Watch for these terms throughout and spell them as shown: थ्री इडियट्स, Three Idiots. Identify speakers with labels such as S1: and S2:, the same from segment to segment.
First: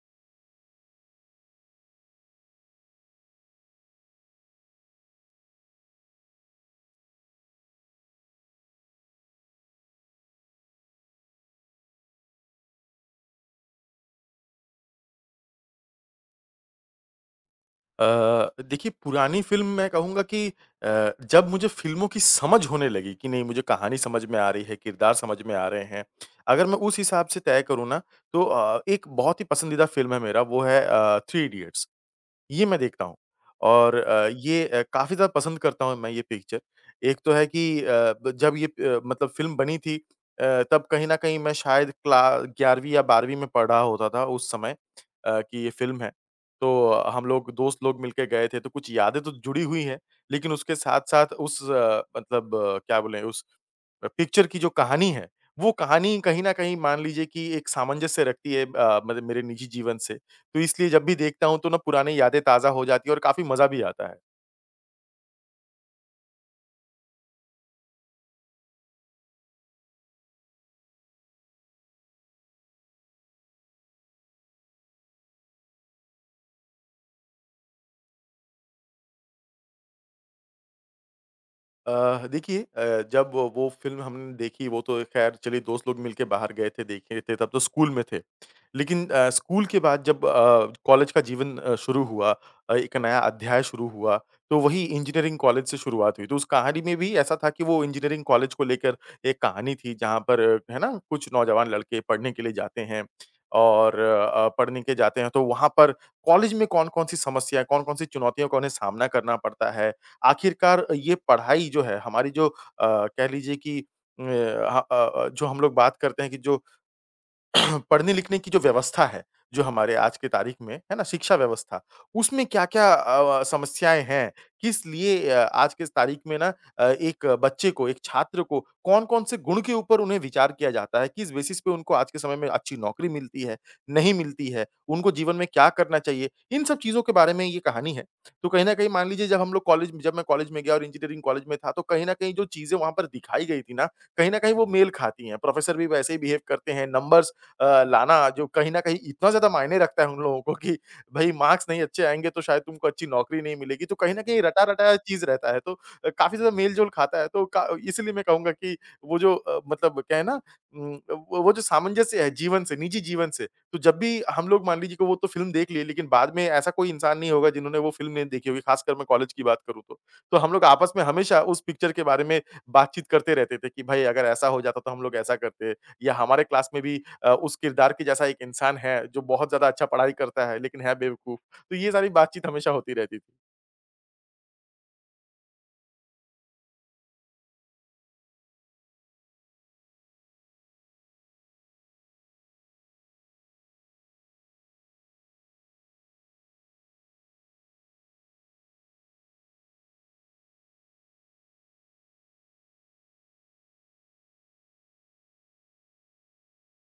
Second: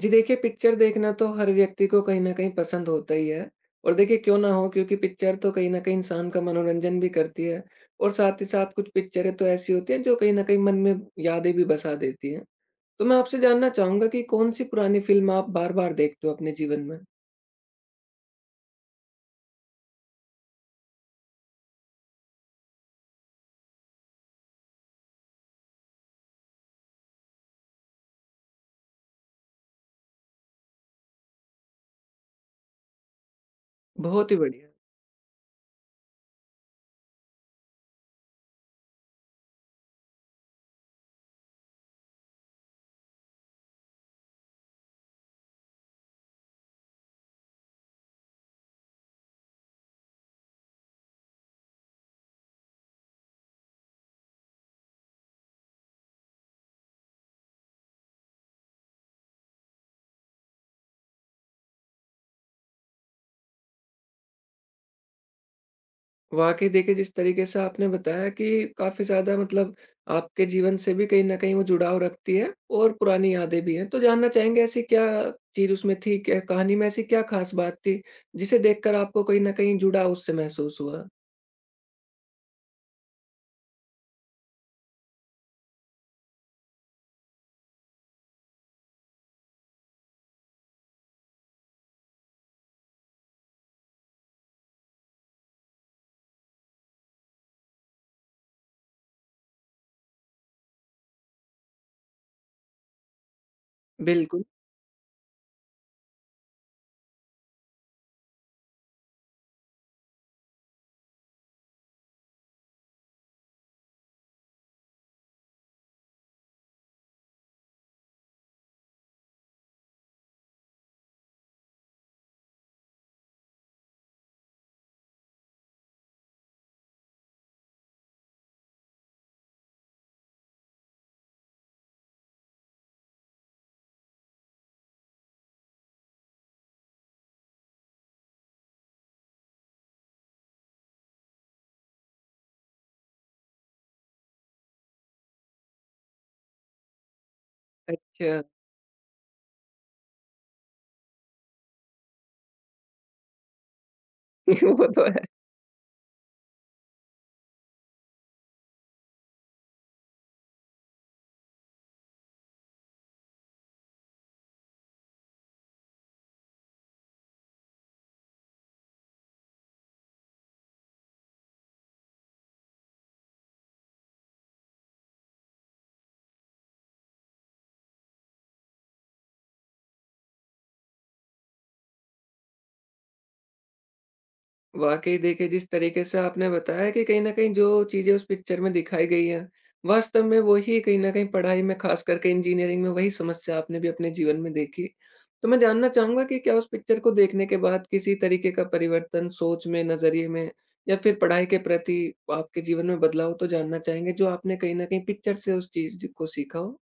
S1: जी देखिए, picture देखना तो हर व्यक्ति को कहीं न कहीं पसंद होता ही है। और देखिए क्यों ना हो, क्योंकि पिक्चर तो कहीं न कहीं इंसान का मनोरंजन भी करती है। और साथ ही साथ कुछ पिक्चरें तो ऐसी होती हैं जो कहीं न कहीं मन में यादें भी बसा देती हैं। तो मैं आपसे जानना चाहूँगा कि कौन-सी पुरानी फ़िल्म आप बार-बार देखते हो अपने जीवन में?
S2: अ, देखिए पुरानी फ़िल्म मैं कहूँगा कि जब मुझे फ़िल्मों की समझ होने लगी कि नहीं मुझे कहानी समझ में आ रही है, किरदार समझ में आ रहे हैं। अगर मैं उस हिसाब से तय करूँ ना तो एक बहुत ही पसंदीदा फ़िल्म है मेरा वो है थ्री इडियट्स। ये मैं देखता हूँ और
S1: बहुत ही
S2: ये
S1: बढ़िया।
S2: काफ़ी ज़्यादा पसंद करता हूँ मैं ये पिक्चर। एक तो है कि ब जब ये मतलब फ़िल्म बनी थी तब कहीं न कहीं मैं शायद क्ला 11वीं या 12वीं में पढ़ रहा होता था उस समय कि ये फ़िल्म है। तो हम लोग दोस्त लोग मिलके गए थे, तो कुछ यादें तो जुड़ी हुई हैं, लेकिन उसके साथ-साथ उस मतलब क्या बोलें उस पिक्चर की जो कहानी है, वो कहानी कहीं न कहीं मान लीजिए कि एक सामंजस्य रखती है मतलब मेरे निजी जीवन से। तो इसलिए जब भी देखता हूँ तो ना पुरानी यादें ताज़ा हो जाती है और काफ़ी मज़ा भी आता है।
S1: वाक़ई देखिए, जिस तरीके से आपने बताया कि काफ़ी ज़्यादा मतलब आपके जीवन से भी कहीं न कहीं वो जुड़ाव रखती है और पुरानी यादें भी हैं। तो जानना चाहेंगे, ऐसी क्या चीज़ उसमें थी, क्या कहानी में ऐसी क्या ख़ास बात थी, जिसे देखकर आपको कहीं न कहीं जुड़ाव उससे महसूस हुआ?
S2: देखिए जब वो फ़िल्म हमने देखी वो तो ख़ैर चलिए दोस्त लोग मिलके बाहर गए थे, देखे थे, तब तो स्कूल में थे। लेकिन स्कूल के बाद जब कॉलेज का जीवन शुरू हुआ एक नया अध्याय शुरू हुआ, तो वही इंजीनियरिंग कॉलेज से शुरुआत हुई। तो उस कहानी में भी ऐसा था कि वो इंजीनियरिंग कॉलेज को लेकर एक कहानी थी जहाँ पर है ना, कुछ नौजवान लड़के पढ़ने के लिए जाते हैं और
S1: बिल्कुल,
S2: पढ़ने के जाते हैं तो वहाँ पर कॉलेज में कौन-कौन सी समस्या, कौन-कौन सी चुनौतियों का उन्हें सामना करना पड़ता है। आखिरकार ये पढ़ाई जो है हमारी जो कह लीजिए कि जो हम लोग बात करते हैं कि जो पढ़ने लिखने की जो व्यवस्था है, जो हमारे आज की तारीख में, है ना? शिक्षा व्यवस्था, उसमें क्या-क्या समस्याएँ हैं? किस लिए आज के इस तारीख में ना एक बच्चे को, एक छात्र को कौन-कौन से गुण के ऊपर उन्हें विचार किया जाता है? किस बेसिस पे उनको आज के समय में अच्छी नौकरी मिलती है, नहीं मिलती है? उनको जीवन में क्या करना चाहिए? इन सब चीज़ों के बारे में ये कहानी है। तो कहीं न कहीं मान लीजिए जब हम लोग कॉलेज जब मैं कॉलेज में गया और इंजीनियरिंग कॉलेज में था, तो कहीं न कहीं जो चीज़ें वहाँ पर दिखाई गई थी ना, कहीं न कहीं वो मेल खाती हैं। प्रोफ़ेसर भी वैसे ही बिहेव करते हैं, नंबर्स लाना
S1: अच्छा।
S2: जो कहीं न कहीं इतना ज़्यादा मायने रखता है उन लोगों को कि भई मार्क्स नहीं अच्छे आएँगे तो शायद तुमको अच्छी नौकरी नहीं मिलेगी, तो कहीं न कहीं
S1: वो
S2: रटा-रटाया
S1: तो।
S2: चीज़ रहता है, तो काफ़ी ज़्यादा मेल-जोल खाता है। तो का इसलिए मैं कहूँगा कि वो जो मतलब क्या है ना वो जो सामंजस्य है जीवन से, निजी जीवन से, तो जब भी हम लोग मान लीजिए कि वो तो फ़िल्म देख लिए, लेकिन बाद में ऐसा कोई इंसान नहीं होगा जिन्होंने वो फ़िल्म नहीं देखी होगी, ख़ासकर मैं कॉलेज की बात करूँ तो। तो हम लोग आपस में हमेशा उस पिक्चर के बारे में बातचीत करते रहते थे कि भई अगर ऐसा हो जाता तो हम लोग ऐसा करते या हमारे क्लास में भी उस किरदार के जैसा एक इंसान है, जो बहुत ज़्यादा अच्छा पढ़ाई करता है, लेकिन है बेवकूफ़। तो ये सारी बातचीत हमेशा होती रहती थी।
S1: वाक़ई देखिए, जिस तरीके से आपने बताया कि कहीं न कहीं जो चीज़ें उस पिक्चर में दिखाई गई हैं, वास्तव में वही कहीं न कहीं पढ़ाई में ख़ास करके इंजीनियरिंग में वही समस्या आपने भी अपने जीवन में देखी। तो मैं जानना चाहूँगा कि क्या उस पिक्चर को देखने के बाद किसी तरीके का परिवर्तन सोच में, नज़रिए में या फिर पढ़ाई के प्रति आपके जीवन में बदलाव, तो जानना चाहेंगे जो आपने कहीं न कहीं पिक्चर से उस चीज़ को सीखा हो?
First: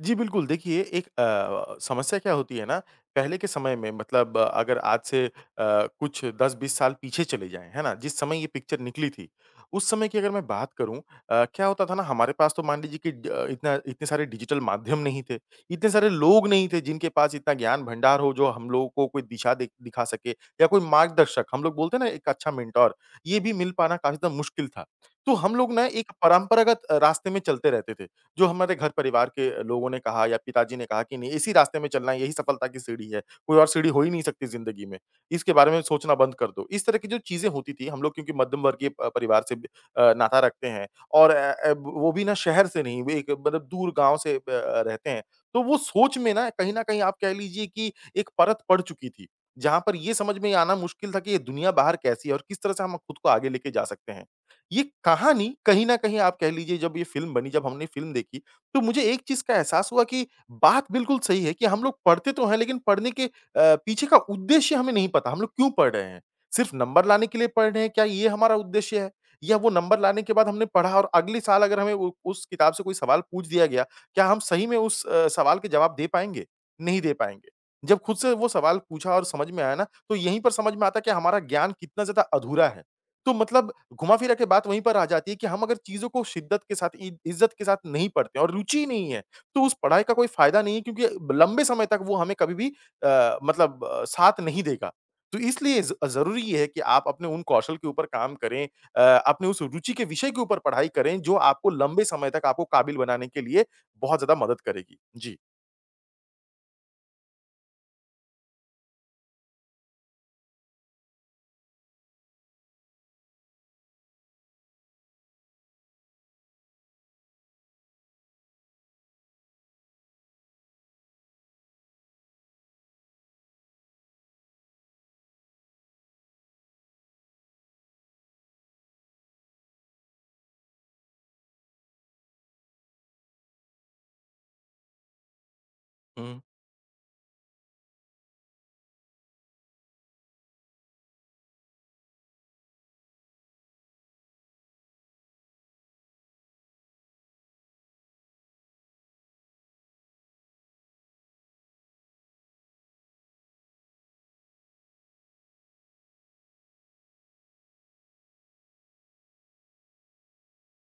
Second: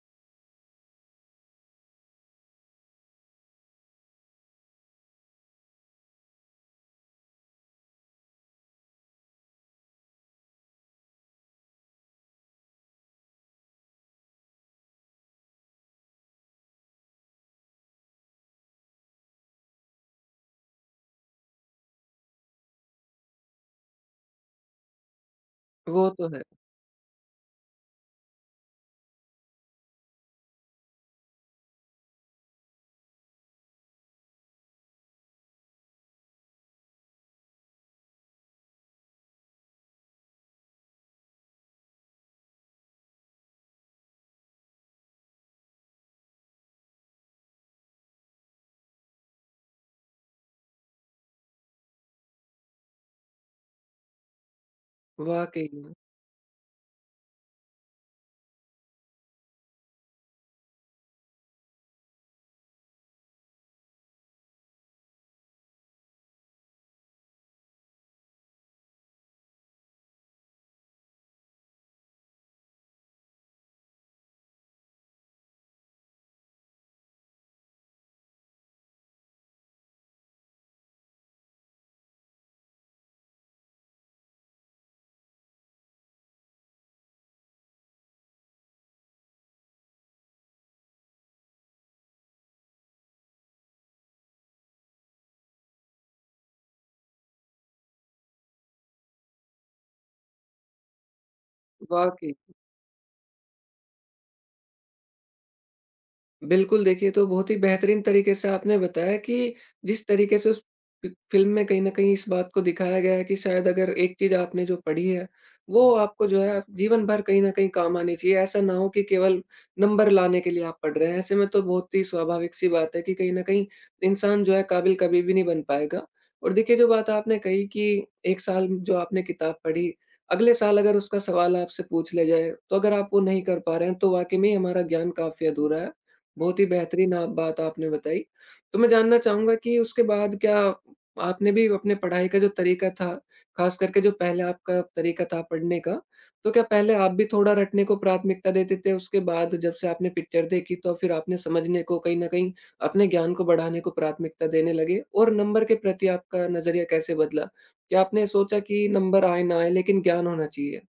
S2: जी, बिल्कुल। देखिए एक समस्या क्या होती है ना, पहले के समय में मतलब अगर आज से कुछ 10-20 साल पीछे चले जाएँ, है ना? जिस समय ये पिक्चर निकली थी, उस समय की अगर मैं बात करूँ क्या होता था ना हमारे पास तो मान लीजिए कि इतना इतने सारे डिजिटल माध्यम नहीं थे, इतने सारे लोग नहीं थे जिनके पास इतना ज्ञान भंडार हो जो हम लोगों को कोई दिशा दे दिखा सके या कोई मार्गदर्शक, हम लोग बोलते हैं ना एक अच्छा मेंटर, ये भी मिल पाना काफ़ी ज़्यादा मुश्किल था। तो हम लोग ना
S1: वो
S2: एक
S1: तो है।
S2: परंपरागत रास्ते में चलते रहते थे। जो हमारे घर परिवार के लोगों ने कहा या पिताजी ने कहा कि नहीं इसी रास्ते में चलना है, यही सफलता की सीढ़ी है, कोई और सीढ़ी हो ही नहीं सकती ज़िंदगी में, इसके बारे में सोचना बंद कर दो। इस तरह की जो चीज़ें होती थी, हम लोग क्योंकि मध्यम वर्गीय प परिवार से भी, नाता रखते हैं और वो भी ना शहर से नहीं, वो एक मतलब दूर गाँव से रहते हैं। तो वो सोच में ना कहीं न कहीं आप कह लीजिए कि एक परत पड़ चुकी थी, जहाँ पर ये समझ में आना मुश्किल था कि ये दुनिया बाहर कैसी है और किस तरह से हम खुद को आगे लेके जा सकते हैं। ये कहानी
S1: वाक़ई
S2: कहीं
S1: में।
S2: न कहीं आप कह लीजिए जब ये फ़िल्म बनी, जब हमने फ़िल्म देखी, तो मुझे एक चीज़ का एहसास हुआ कि बात बिल्कुल सही है कि हम लोग पढ़ते तो हैं लेकिन पढ़ने के पीछे का उद्देश्य हमें नहीं पता, हम लोग क्यों पढ़ रहे हैं? सिर्फ़ नंबर लाने के लिए पढ़ रहे हैं, क्या ये हमारा उद्देश्य है? या वो नंबर लाने के बाद हमने पढ़ा और अगले साल अगर हमें उ उस किताब से कोई सवाल पूछ दिया गया, क्या हम सही में उस सवाल के जवाब दे पाएँगे? नहीं दे पाएँगे। जब खुद से वो सवाल पूछा और समझ में आया ना, तो यहीं पर समझ में आता है कि हमारा ज्ञान कितना ज़्यादा अधूरा है। तो मतलब घुमा-फिरा के बात वहीं पर आ जाती है कि हम अगर चीज़ों को शिद्दत के साथ, इ इज़्ज़त के साथ नहीं पढ़ते हैं और रुचि ही नहीं है, तो उस पढ़ाई का कोई फ़ायदा नहीं है क्योंकि ब लंबे समय तक वो हमें कभी भी मतलब साथ नहीं देगा। तो इसलिए ज़ ज़रूरी ये है कि आप अपने उन कौशल के ऊपर काम करें अ, अपने उस रुचि के विषय के ऊपर पढ़ाई करें, जो आपको लंबे समय
S1: वाक़ई।
S2: तक आपको काबिल बनाने के लिए बहुत ज़्यादा मदद करेगी। जी।
S1: बिल्कुल, देखिए तो बहुत ही बेहतरीन तरीके से आपने बताया कि जिस तरीके से उस फि फ़िल्म में कहीं न कहीं इस बात को दिखाया गया है कि शायद अगर एक चीज़ आपने जो पढ़ी है, वो आपको जो है जीवन भर कहीं न कहीं काम आनी चाहिए। ऐसा ना हो कि केवल नंबर लाने के लिए आप पढ़ रहे हैं। ऐसे में तो बहुत ही स्वाभाविक-सी बात है कि कहीं न कहीं इंसान जो है काबिल कभी भी नहीं बन पाएगा। और देखिए जो बात आपने कही कि 1 साल जो आपने किताब पढ़ी, अगले साल अगर उसका सवाल आपसे पूछ लिया जाए, तो अगर आप वो नहीं कर पा रहे हैं, तो वाक़ई में हमारा ज्ञान काफ़ी अधूरा है।
S2: हुँ।
S1: बहुत ही बेहतरीन आप बात आपने बताई। तो मैं जानना चाहूँगा कि उसके बाद क्या आपने भी अपने पढ़ाई का जो तरीका था, ख़ास करके जो पहले आपका तरीका था पढ़ने का, तो क्या पहले आप भी थोड़ा रटने को प्राथमिकता देते थे, उसके बाद जब से आपने पिक्चर देखी तो फिर आपने समझने को कहीं न कहीं अपने ज्ञान को बढ़ाने को प्राथमिकता देने लगे? और नंबर के प्रति आपका नज़रिया कैसे बदला? क्या आपने सोचा कि नंबर आए ना आए लेकिन ज्ञान होना चाहिए?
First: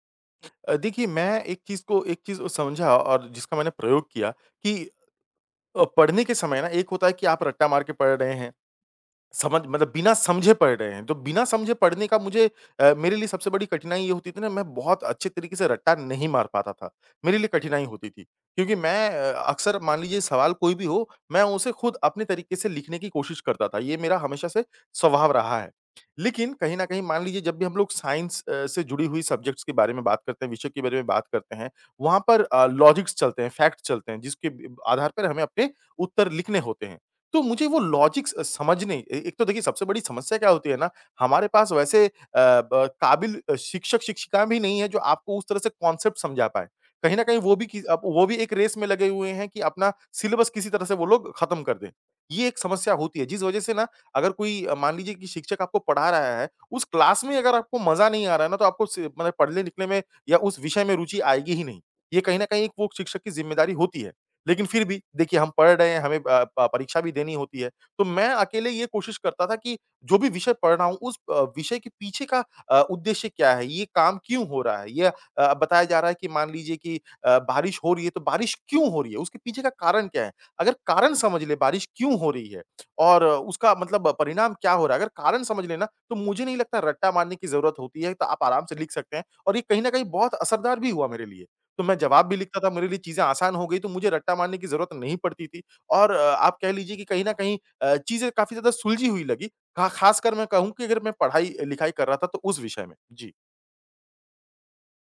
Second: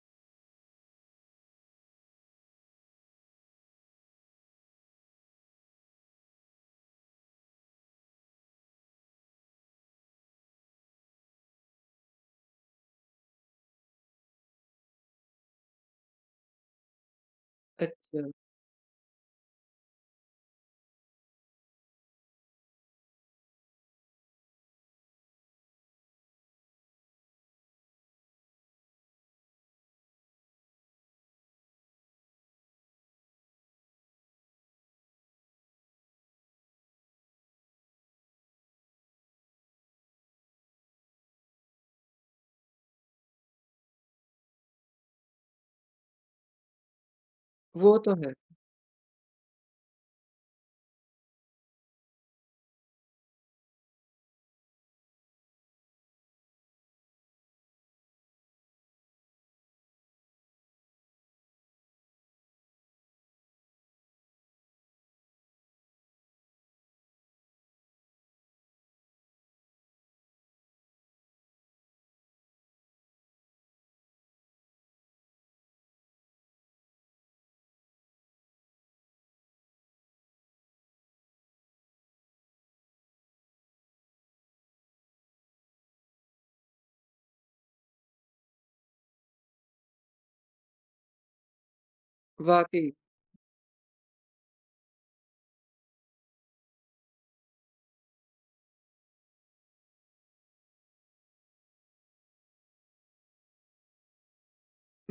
S2: देखिए मैं एक चीज़ को एक चीज़ समझा और जिसका मैंने प्रयोग किया कि पढ़ने के समय ना एक होता है कि आप रट्टा मार के पढ़ रहे हैं। समझ मतलब बिना समझे पढ़ रहे हैं, तो बिना समझे पढ़ने का मुझे मेरे लिए सबसे बड़ी कठिनाई ये होती थी ना मैं बहुत अच्छे तरीके से रट्टा नहीं मार पाता था। मेरे लिए कठिनाई होती
S1: अच्छा।
S2: थी, क्योंकि मैं अक्सर मान लीजिए सवाल कोई भी हो, मैं उसे खुद अपने तरीके से लिखने की कोशिश करता था, ये मेरा हमेशा से स्वभाव रहा है। लेकिन कहीं न कहीं मान लीजिए जब भी हम लोग साइंस से जुड़ी हुई सब्जेक्ट्स के बारे में बात करते हैं, विषय के बारे में बात करते हैं, वहाँ पर लॉजिक्स चलते हैं, फैक्ट्स चलते हैं, जिसके ब आधार पर हमें अपने उत्तर लिखने होते हैं। तो मुझे वो लॉजिक्स समझ नहीं ए एक तो देखिए सबसे बड़ी समस्या क्या होती है ना, हमारे पास वैसे ब काबिल शिक्षक-शिक्षिकाएँ भी नहीं है जो आपको उस तरह से कॉन्सेप्ट समझा पाएँ। कहीं न कहीं वो भी कि
S1: वो
S2: अब
S1: तो
S2: वो
S1: है।
S2: भी एक रेस में लगे हुए हैं कि अपना सिलेबस किसी तरह से वो लोग खत्म कर दें। ये एक समस्या होती है जिस वजह से ना अगर कोई मान लीजिए कि शिक्षक आपको पढ़ा रहा है, उस क्लास में अगर आपको मज़ा नहीं आ रहा है ना तो आपको से मतलब पढ़ने-लिखने में या उस विषय में रुचि आएगी ही नहीं। ये कहीं न कहीं एक वो शिक्षक की ज़िम्मेदारी होती है। लेकिन फिर भी देखिए हम पढ़ रहे हैं, हमें प परीक्षा भी देनी होती है। तो मैं अकेले ये कोशिश करता था कि जो भी विषय पढ़ रहा हूँ उस विषय के पीछे का उद्देश्य क्या है? ये काम क्यों हो रहा है? ये बताया जा रहा है कि मान लीजिए कि बारिश हो रही है तो बारिश क्यों हो रही है? उसके पीछे का कारण क्या है? अगर कारण समझ लें बारिश क्यों हो रही है और उसका मतलब परिणाम क्या हो रहा है? अगर कारण समझ लें ना तो मुझे नहीं लगता रट्टा मारने की ज़रूरत होती है, तो आप आराम से लिख सकते हैं और ये कहीं न कहीं बहुत असरदार भी हुआ मेरे लिए। तो मैं जवाब भी लिखता था, मेरे
S1: वाक़ई।
S2: लिए चीज़ें आसान हो गई, तो मुझे रट्टा मारने की ज़रूरत नहीं पड़ती थी और आप कह लीजिए कि कहीं न कहीं चीज़ें काफ़ी ज़्यादा सुलझी हुई लगी। खा ख़ासकर मैं कहूँ कि अगर मैं पढ़ाई-लिखाई कर रहा था, तो उस विषय में। जी।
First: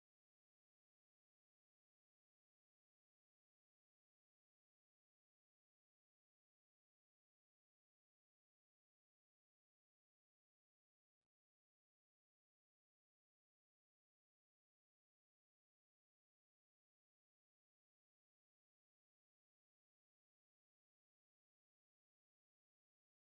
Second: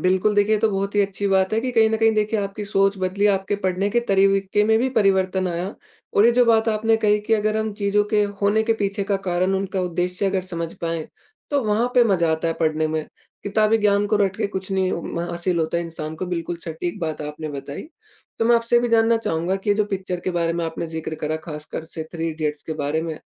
S1: बिल्कुल, देखिए ये तो बहुत ही अच्छी बात है कि कहीं न कहीं देखिए आपकी सोच बदली, आपके पढ़ने के तरीके में भी परिवर्तन आया। और ये जो बात आपने कही कि अगर हम चीज़ों के होने के पीछे का कारण, उनका उद्देश्य अगर समझ पाएँ, तो वहाँ पे मज़ा आता है पढ़ने में। किताबी ज्ञान को रट के कुछ नहीं म हासिल होता है इंसान को, बिल्कुल सटीक बात आपने बताई। तो मैं आपसे भी जानना चाहूँगा कि ये जो पिक्चर के बारे में आपने ज़िक्र करा, ख़ासकर से थ्री इडियट्स के बारे में,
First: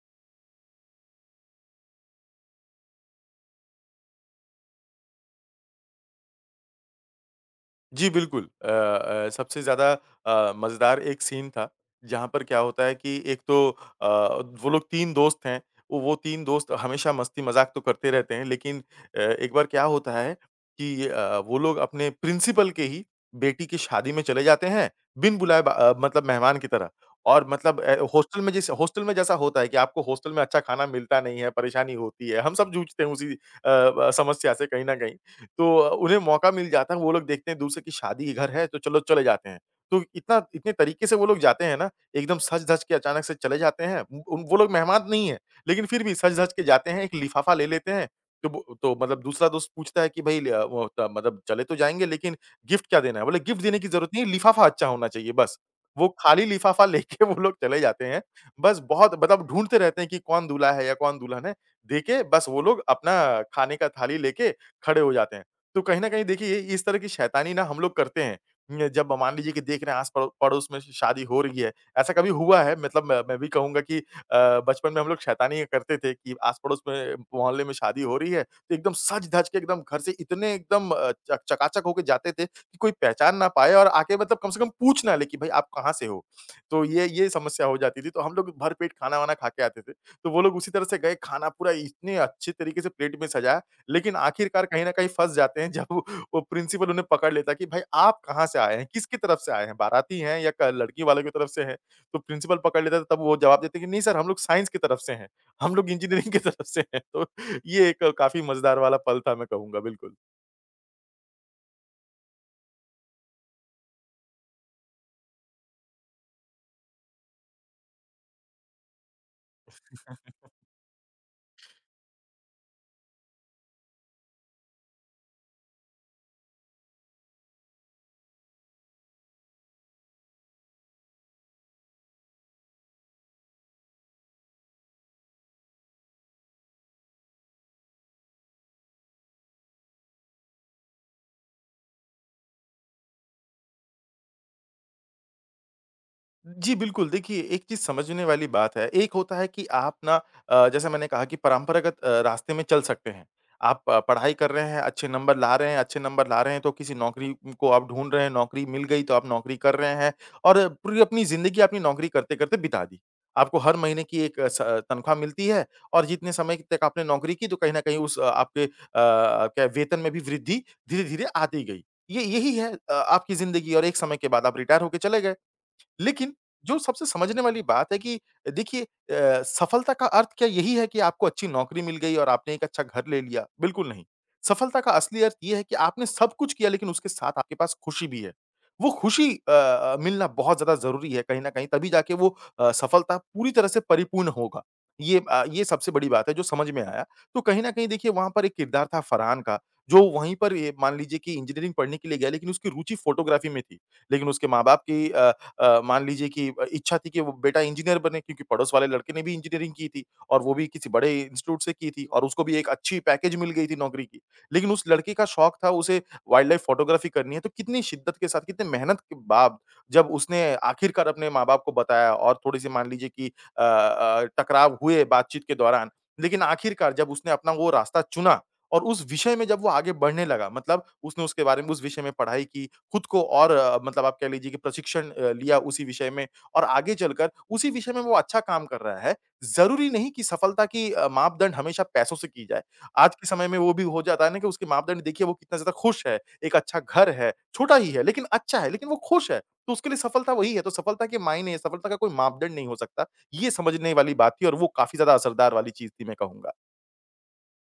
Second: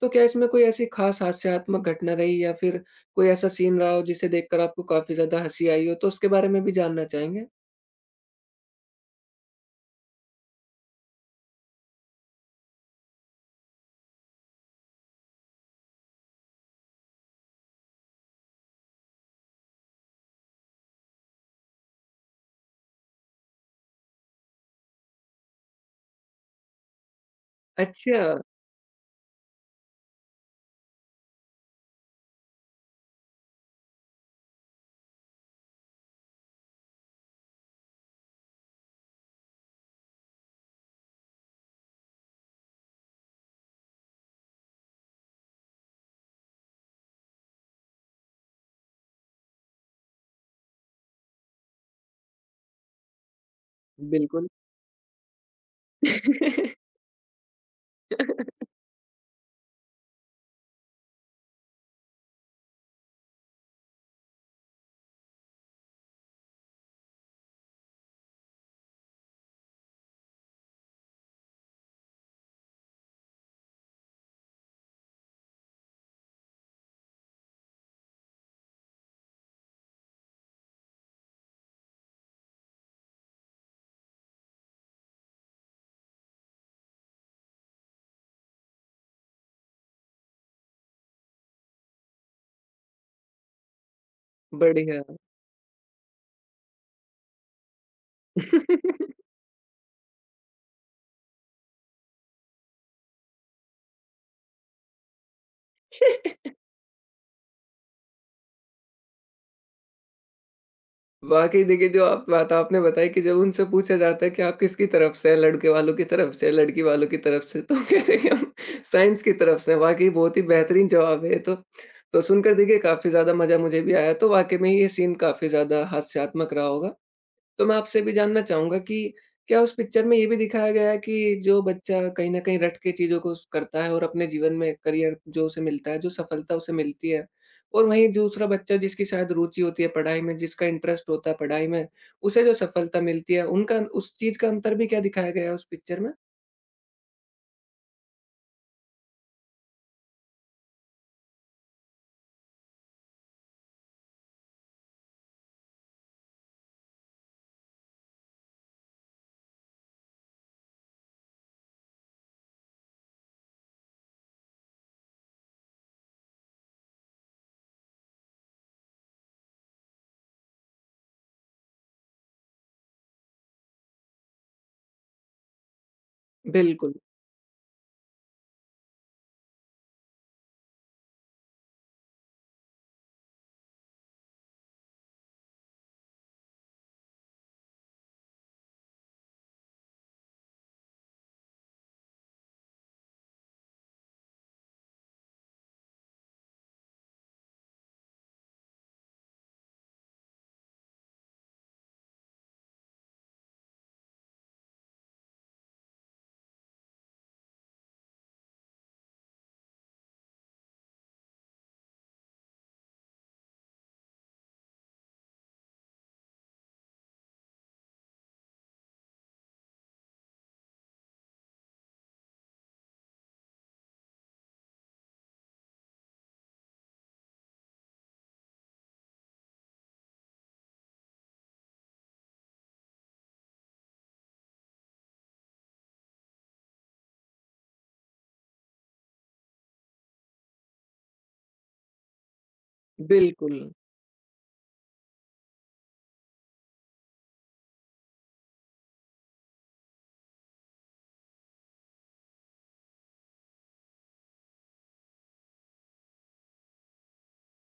S1: तो क्या इसमें कोई ऐसी ख़ास हास्यात्मक घटना रही या फिर कोई ऐसा सीन रहा हो जिसे देखकर आपको काफ़ी ज़्यादा हँसी आई हो, तो उसके बारे में भी जानना चाहेंगे?
S2: जी, बिल्कुल। सबसे ज़्यादा मज़ेदार एक सीन था, जहाँ पर क्या होता है कि एक तो अ, वो लोग 3 दोस्त हैं। वो 3 दोस्त हमेशा मस्ती-मज़ाक तो करते रहते हैं, लेकिन एक बार क्या होता है कि वो लोग अपने प्रिंसिपल के ही बेटी की शादी में चले जाते हैं, बिन बुलाए मतलब मेहमान की तरह। और मतलब
S1: अच्छा,
S2: हॉस्टल में जैसे हॉस्टल में जैसा होता है कि आपको हॉस्टल में अच्छा खाना मिलता नहीं है, परेशानी होती है। हम सब जूझते हैं उसी ब समस्या से कहीं न कहीं। तो उन्हें मौका मिल जाता है, वो लोग देखते हैं दूर से कि शादी के घर है तो चलो चले जाते हैं। तो इतना इतने तरीके से वो लोग जाते हैं ना, एकदम सज-धज के अचानक से चले जाते हैं। उन वो लोग मेहमान नहीं है, लेकिन फिर भी सज-धज के जाते हैं, एक लिफाफा ले लेते हैं। तो वो तो मतलब दूसरा दोस्त पूछता है कि भई ल वो त मतलब चले तो जाएँगे लेकिन गिफ्ट क्या देना है? बोले गिफ्ट देने की ज़रूरत नहीं है,
S1: बिल्कुल।
S2: लिफाफा अच्छा होना चाहिए बस। वो खाली लिफाफा लेके वो लोग चले जाते हैं। बस बहुत मतलब ढूँढते रहते हैं कि कौन दूल्हा है या कौन दुल्हन है। देके बस वो लोग अपना खाने का थाली लेके खड़े हो जाते हैं। तो कहीं न कहीं देखिए ये इस तरह की शैतानी ना हम लोग करते हैं। न जब मान लीजिए कि देख रहे हैं आस-पड़ो पड़ोस में शादी हो रही है। ऐसा कभी हुआ है मतलब मैं भी कहूँगा कि बचपन में हम लोग शैतानी करते थे कि आस-पड़ोस में मोहल्ले में शादी हो रही है, तो एकदम सज-धज के एकदम घर से इतने एकदम चक चकाचक होके जाते थे कि कोई पहचान ना पाए और आके मतलब कम से कम पूछ ना ले कि भाई आप कहाँ से हो? तो ये समस्या हो जाती थी, तो हम लोग भरपेट खाना-वाना खा के आते थे। तो वो लोग उसी तरह से गए खाना पूरा इतने अच्छे तरीके से प्लेट में सजाया लेकिन आखिरकार कहीं न
S1: बढ़िया।
S2: कहीं फँस जाते हैं जब वो प्रिंसिपल उन्हें पकड़ लेता है कि भाई आप कहाँ से आए हैं? किसकी तरफ से आए हैं? बाराती हैं या क लड़की वालों की तरफ से हैं? तो प्रिंसिपल पकड़ लेता है तब वो जवाब देते हैं कि नहीं सर हम लोग साइंस की तरफ से हैं, हम लोग इंजीनियरिंग की तरफ से हैं। तो ये एक काफ़ी मज़ेदार वाला पल था मैं कहूँगा, बिल्कुल।
S1: वाक़ई देखिए, जो आप बात आपने बताई कि जब उनसे पूछा जाता है कि आप किसकी तरफ से हैं, लड़के वालों की तरफ से, लड़की वालों की तरफ से, तो कहते हैं कि हम साइंस की तरफ से हैं। वाक़ई बहुत ही बेहतरीन जवाब है ये तो। तो सुनकर देखिए काफ़ी ज़्यादा मज़ा मुझे भी आया, तो वाक़ई में ये सीन काफ़ी ज़्यादा हास्यात्मक रहा होगा। तो मैं आपसे भी जानना चाहूँगा कि क्या उस पिक्चर में ये भी दिखाया गया है कि जो बच्चा कहीं न कहीं रट के चीज़ों को स करता है और अपने जीवन में करियर जो उसे मिलता है, जो सफलता उसे मिलती है और वहीं दूसरा बच्चा जिसकी शायद रुचि होती है पढ़ाई में, जिसका इंटरेस्ट होता है पढ़ाई में, उसे जो सफलता मिलती है, उनका उस चीज़ का अंतर भी क्या दिखाया गया है उस पिक्चर में?
S2: जी, बिल्कुल। देखिए, एक चीज़ समझने वाली बात है। एक होता है कि आप ना जैसे मैंने कहा कि परंपरागत रास्ते में चल सकते हैं। आप प पढ़ाई कर रहे हैं, अच्छे नंबर ला रहे हैं, अच्छे नंबर ला रहे हैं तो किसी नौकरी को आप ढूँढ रहे हैं, नौकरी मिल गई तो आप नौकरी कर रहे हैं और पूरी अपनी ज़िंदगी आपने नौकरी करते-करते बिता दी। आपको हर महीने की एक तनख्वाह मिलती है और जितने समय तक आपने नौकरी की तो कहीं न कहीं उस आपके क्या वेतन में भी वृद्धि धीरे-धीरे आती गई। ये यही है आपकी ज़िंदगी और एक समय के बाद आप रिटायर होके चले गए। लेकिन जो
S1: बिल्कुल,
S2: सबसे समझने वाली बात है कि देखिए सफलता का अर्थ क्या यही है कि आपको अच्छी नौकरी मिल गई और आपने एक अच्छा घर ले लिया? बिल्कुल नहीं। सफलता का असली अर्थ ये है कि आपने सब कुछ किया लेकिन उसके साथ आपके पास खुशी भी है। वो खुशी मिलना बहुत ज़्यादा ज़रूरी है कहीं न कहीं तभी जाके वो सफलता पूरी तरह से परिपूर्ण होगा। ये सबसे बड़ी बात है जो समझ में आया। तो कहीं न कहीं देखिए वहाँ पर एक किरदार था फरहान का, जो वहीं पर ये मान लीजिए कि इंजीनियरिंग पढ़ने के लिए गया लेकिन उसकी रुचि फ़ोटोग्राफ़ी में थी। लेकिन उसके माँ-बाप की मान लीजिए कि इच्छा थी कि वो बेटा इंजीनियर बने क्योंकि पड़ोस वाले लड़के ने भी इंजीनियरिंग की थी और वो भी किसी बड़े इंस्टीट्यूट से की थी और उसको भी एक अच्छी पैकेज मिल गई थी नौकरी की। लेकिन उस लड़के का शौक था उसे वाइल्ड लाइफ फोटोग्राफी करनी है तो कितनी शिद्दत के साथ, कितनी मेहनत के बाद जब उसने आखिरकार अपने माँ-बाप को बताया और थोड़ी-सी मान लीजिए कि टकराव हुए बातचीत के दौरान। लेकिन आखिरकार जब उसने अपना वो रास्ता चुना और उस विषय में जब वो आगे बढ़ने लगा मतलब उसने उसके बारे में उस विषय में पढ़ाई की खुद को और मतलब आप कह लीजिए कि प्रशिक्षण लिया उसी विषय में और आगे चलकर उसी विषय में वो अच्छा काम कर रहा है, ज़रूरी नहीं कि सफलता की मापदंड हमेशा पैसों से की जाए। आज के समय में
S1: बिल्कुल।
S2: वो भी हो जाता है ना कि उसके मापदंड देखिए वो कितना ज़्यादा खुश है, एक अच्छा घर है, छोटा ही है लेकिन अच्छा है, लेकिन वो खुश है, तो उसके लिए सफलता वही है। तो सफलता के मायने, सफलता का कोई मापदंड नहीं हो सकता, ये समझने वाली बात थी और वो काफ़ी ज़्यादा असरदार वाली चीज़ थी मैं कहूँगा।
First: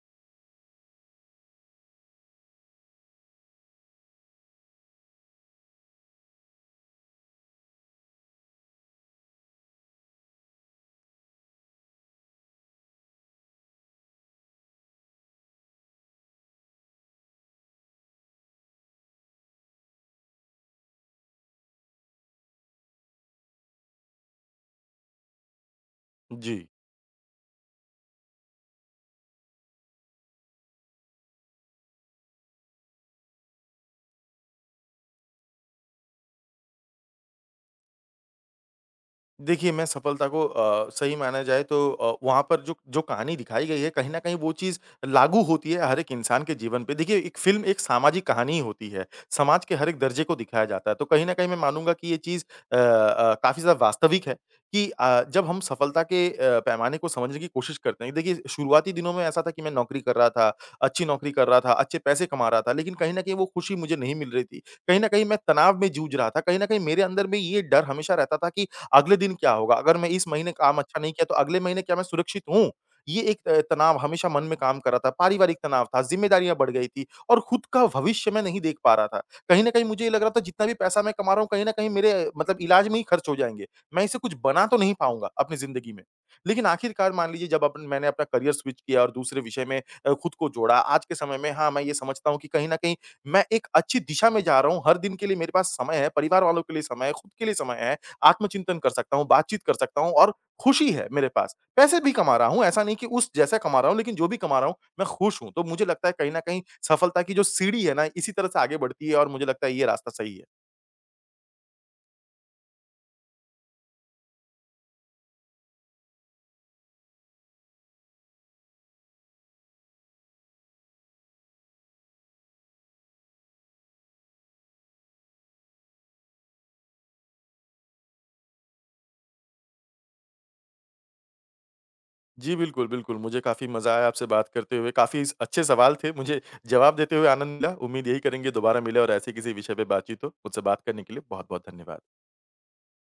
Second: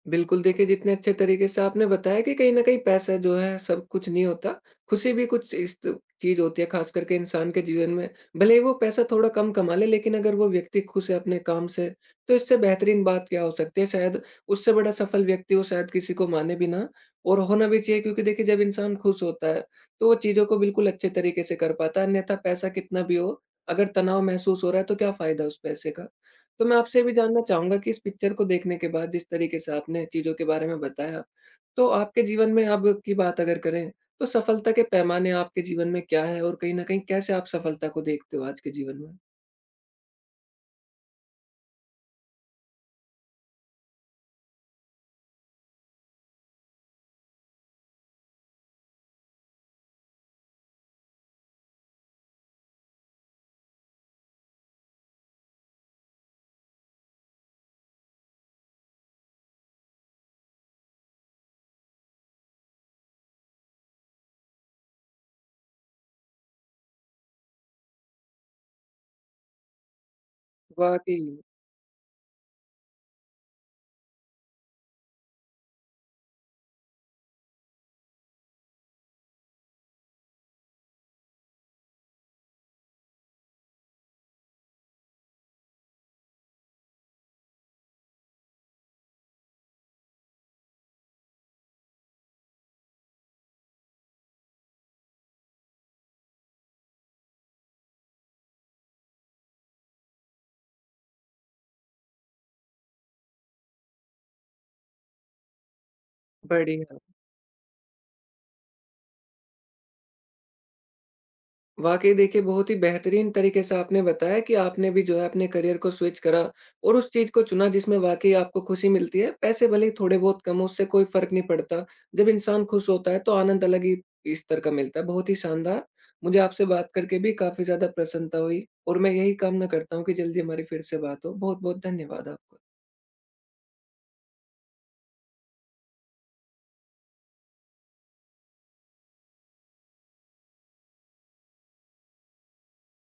S1: बिल्कुल, देखिए जितने अच्छे तरीके से आपने बताया कि कहीं न कहीं पैसा जो है सब कुछ नहीं होता, खुशी भी कुछ इस चीज़ होती है ख़ास करके इंसान के जीवन में। भले ही वो पैसा थोड़ा कम कमा ले लेकिन अगर वो व्यक्ति खुश है अपने काम से, तो इससे बेहतरीन बात क्या हो सकती है? शायद उससे बड़ा सफल व्यक्ति हो शायद किसी को माने भी ना, और होना भी चाहिए, क्योंकि देखिए जब इंसान खुश होता है, तो वो चीज़ों को बिल्कुल अच्छे तरीके से कर पाता है, अन्यथा पैसा कितना भी हो, अगर तनाव महसूस हो रहा है तो क्या फ़ायदा उस पैसे का?
S2: जी।
S1: तो मैं आपसे ये भी जानना चाहूँगा कि इस पिक्चर को देखने के बाद जिस तरीके से आपने चीज़ों के बारे में बताया, तो आपके जीवन में अब की बात अगर करें, तो सफलता के पैमाने आपके जीवन में क्या है? और कहीं न कहीं कैसे आप सफलता को देखते हो आज के जीवन में?
S2: देखिए, मैं सफलता को सही माना जाए तो वहाँ पर जो जो कहानी दिखाई गई है, कहीं न कहीं वो चीज़ लागू होती है हर एक इंसान के जीवन पे। देखिए, एक फ़िल्म एक सामाजिक कहानी ही होती है, समाज के हर एक दर्जे को दिखाया जाता है। तो कहीं न कहीं मैं मानूँगा कि ये चीज़ काफ़ी ज़्यादा वास्तविक है कि जब हम सफलता के पैमाने को समझने की कोशिश करते हैं। देखिए, शुरुआती दिनों में ऐसा था कि मैं नौकरी कर रहा था, अच्छी नौकरी कर रहा था, अच्छे पैसे कमा रहा था, लेकिन कहीं न कहीं वो खुशी मुझे नहीं मिल रही थी। कहीं न कहीं मैं तनाव में जूझ रहा था, कहीं न कहीं मेरे अंदर में ये डर हमेशा रहता था कि अगले दिन क्या होगा? अगर मैं इस महीने काम अच्छा नहीं
S1: वाक़ई।
S2: किया तो अगले महीने क्या मैं सुरक्षित हूँ? ये एक तनाव हमेशा मन में काम कर रहा था, पारिवारिक तनाव था, ज़िम्मेदारियाँ बढ़ गई थी और खुद का भविष्य मैं नहीं देख पा रहा था। कहीं न कहीं मुझे ये लग रहा था जितना भी पैसा मैं कमा रहा हूँ कहीं न कहीं मेरे मतलब इलाज में ही खर्च हो जाएँगे। मैं इससे कुछ बना तो नहीं पाऊँगा अपनी ज़िंदगी में। लेकिन आखिरकार मान लीजिए जब अपन मैंने अपना करियर स्विच किया और दूसरे विषय में खुद को जोड़ा, आज के समय में हाँ, मैं ये समझता हूँ कि कहीं न कहीं मैं एक अच्छी दिशा में जा रहा हूँ। हर दिन के लिए मेरे पास समय है, परिवार वालों के लिए समय है, खुद के लिए समय है। आत्मचिंतन कर सकता हूँ, बातचीत कर सकता हूँ और खुशी है मेरे पास। पैसे भी कमा रहा हूँ, ऐसा नहीं कि उस जैसा कमा रहा हूँ, लेकिन जो भी कमा रहा हूँ, मैं खुश हूँ। तो मुझे लगता है कहीं न कहीं
S1: बढ़िया।
S2: सफलता की जो सीढ़ी है ना, इसी तरह से आगे बढ़ती है और मुझे लगता है ये रास्ता सही है।
S1: वाक़ई देखिए, बहुत ही बेहतरीन तरीके से आपने बताया कि आपने भी जो है अपने करियर को स्विच करा और उस चीज़ को चुना जिसमें वाक़ई आपको खुशी मिलती है। पैसे भले ही थोड़े बहुत कम हों, उससे कोई फ़र्क नहीं पड़ता। जब इंसान खुश होता है तो आनंद अलग ही स्तर का मिलता है। बहुत ही शानदार! मुझे आपसे बात करके भी काफ़ी ज़्यादा प्रसन्नता हुई और मैं यही कामना करता हूँ कि जल्दी हमारी फिर से बात हो। बहुत-बहुत धन्यवाद
S2: जी,
S1: आपका।
S2: बिल्कुल, बिल्कुल। मुझे काफ़ी मज़ा आया आपसे बात करते हुए। काफ़ी स अच्छे सवाल थे, मुझे जवाब देते हुए आनंद मिला। उम्मीद यही करेंगे दोबारा मिले और ऐसे किसी विषय पे बातचीत हो। मुझसे बात करने के लिए बहुत-बहुत धन्यवाद।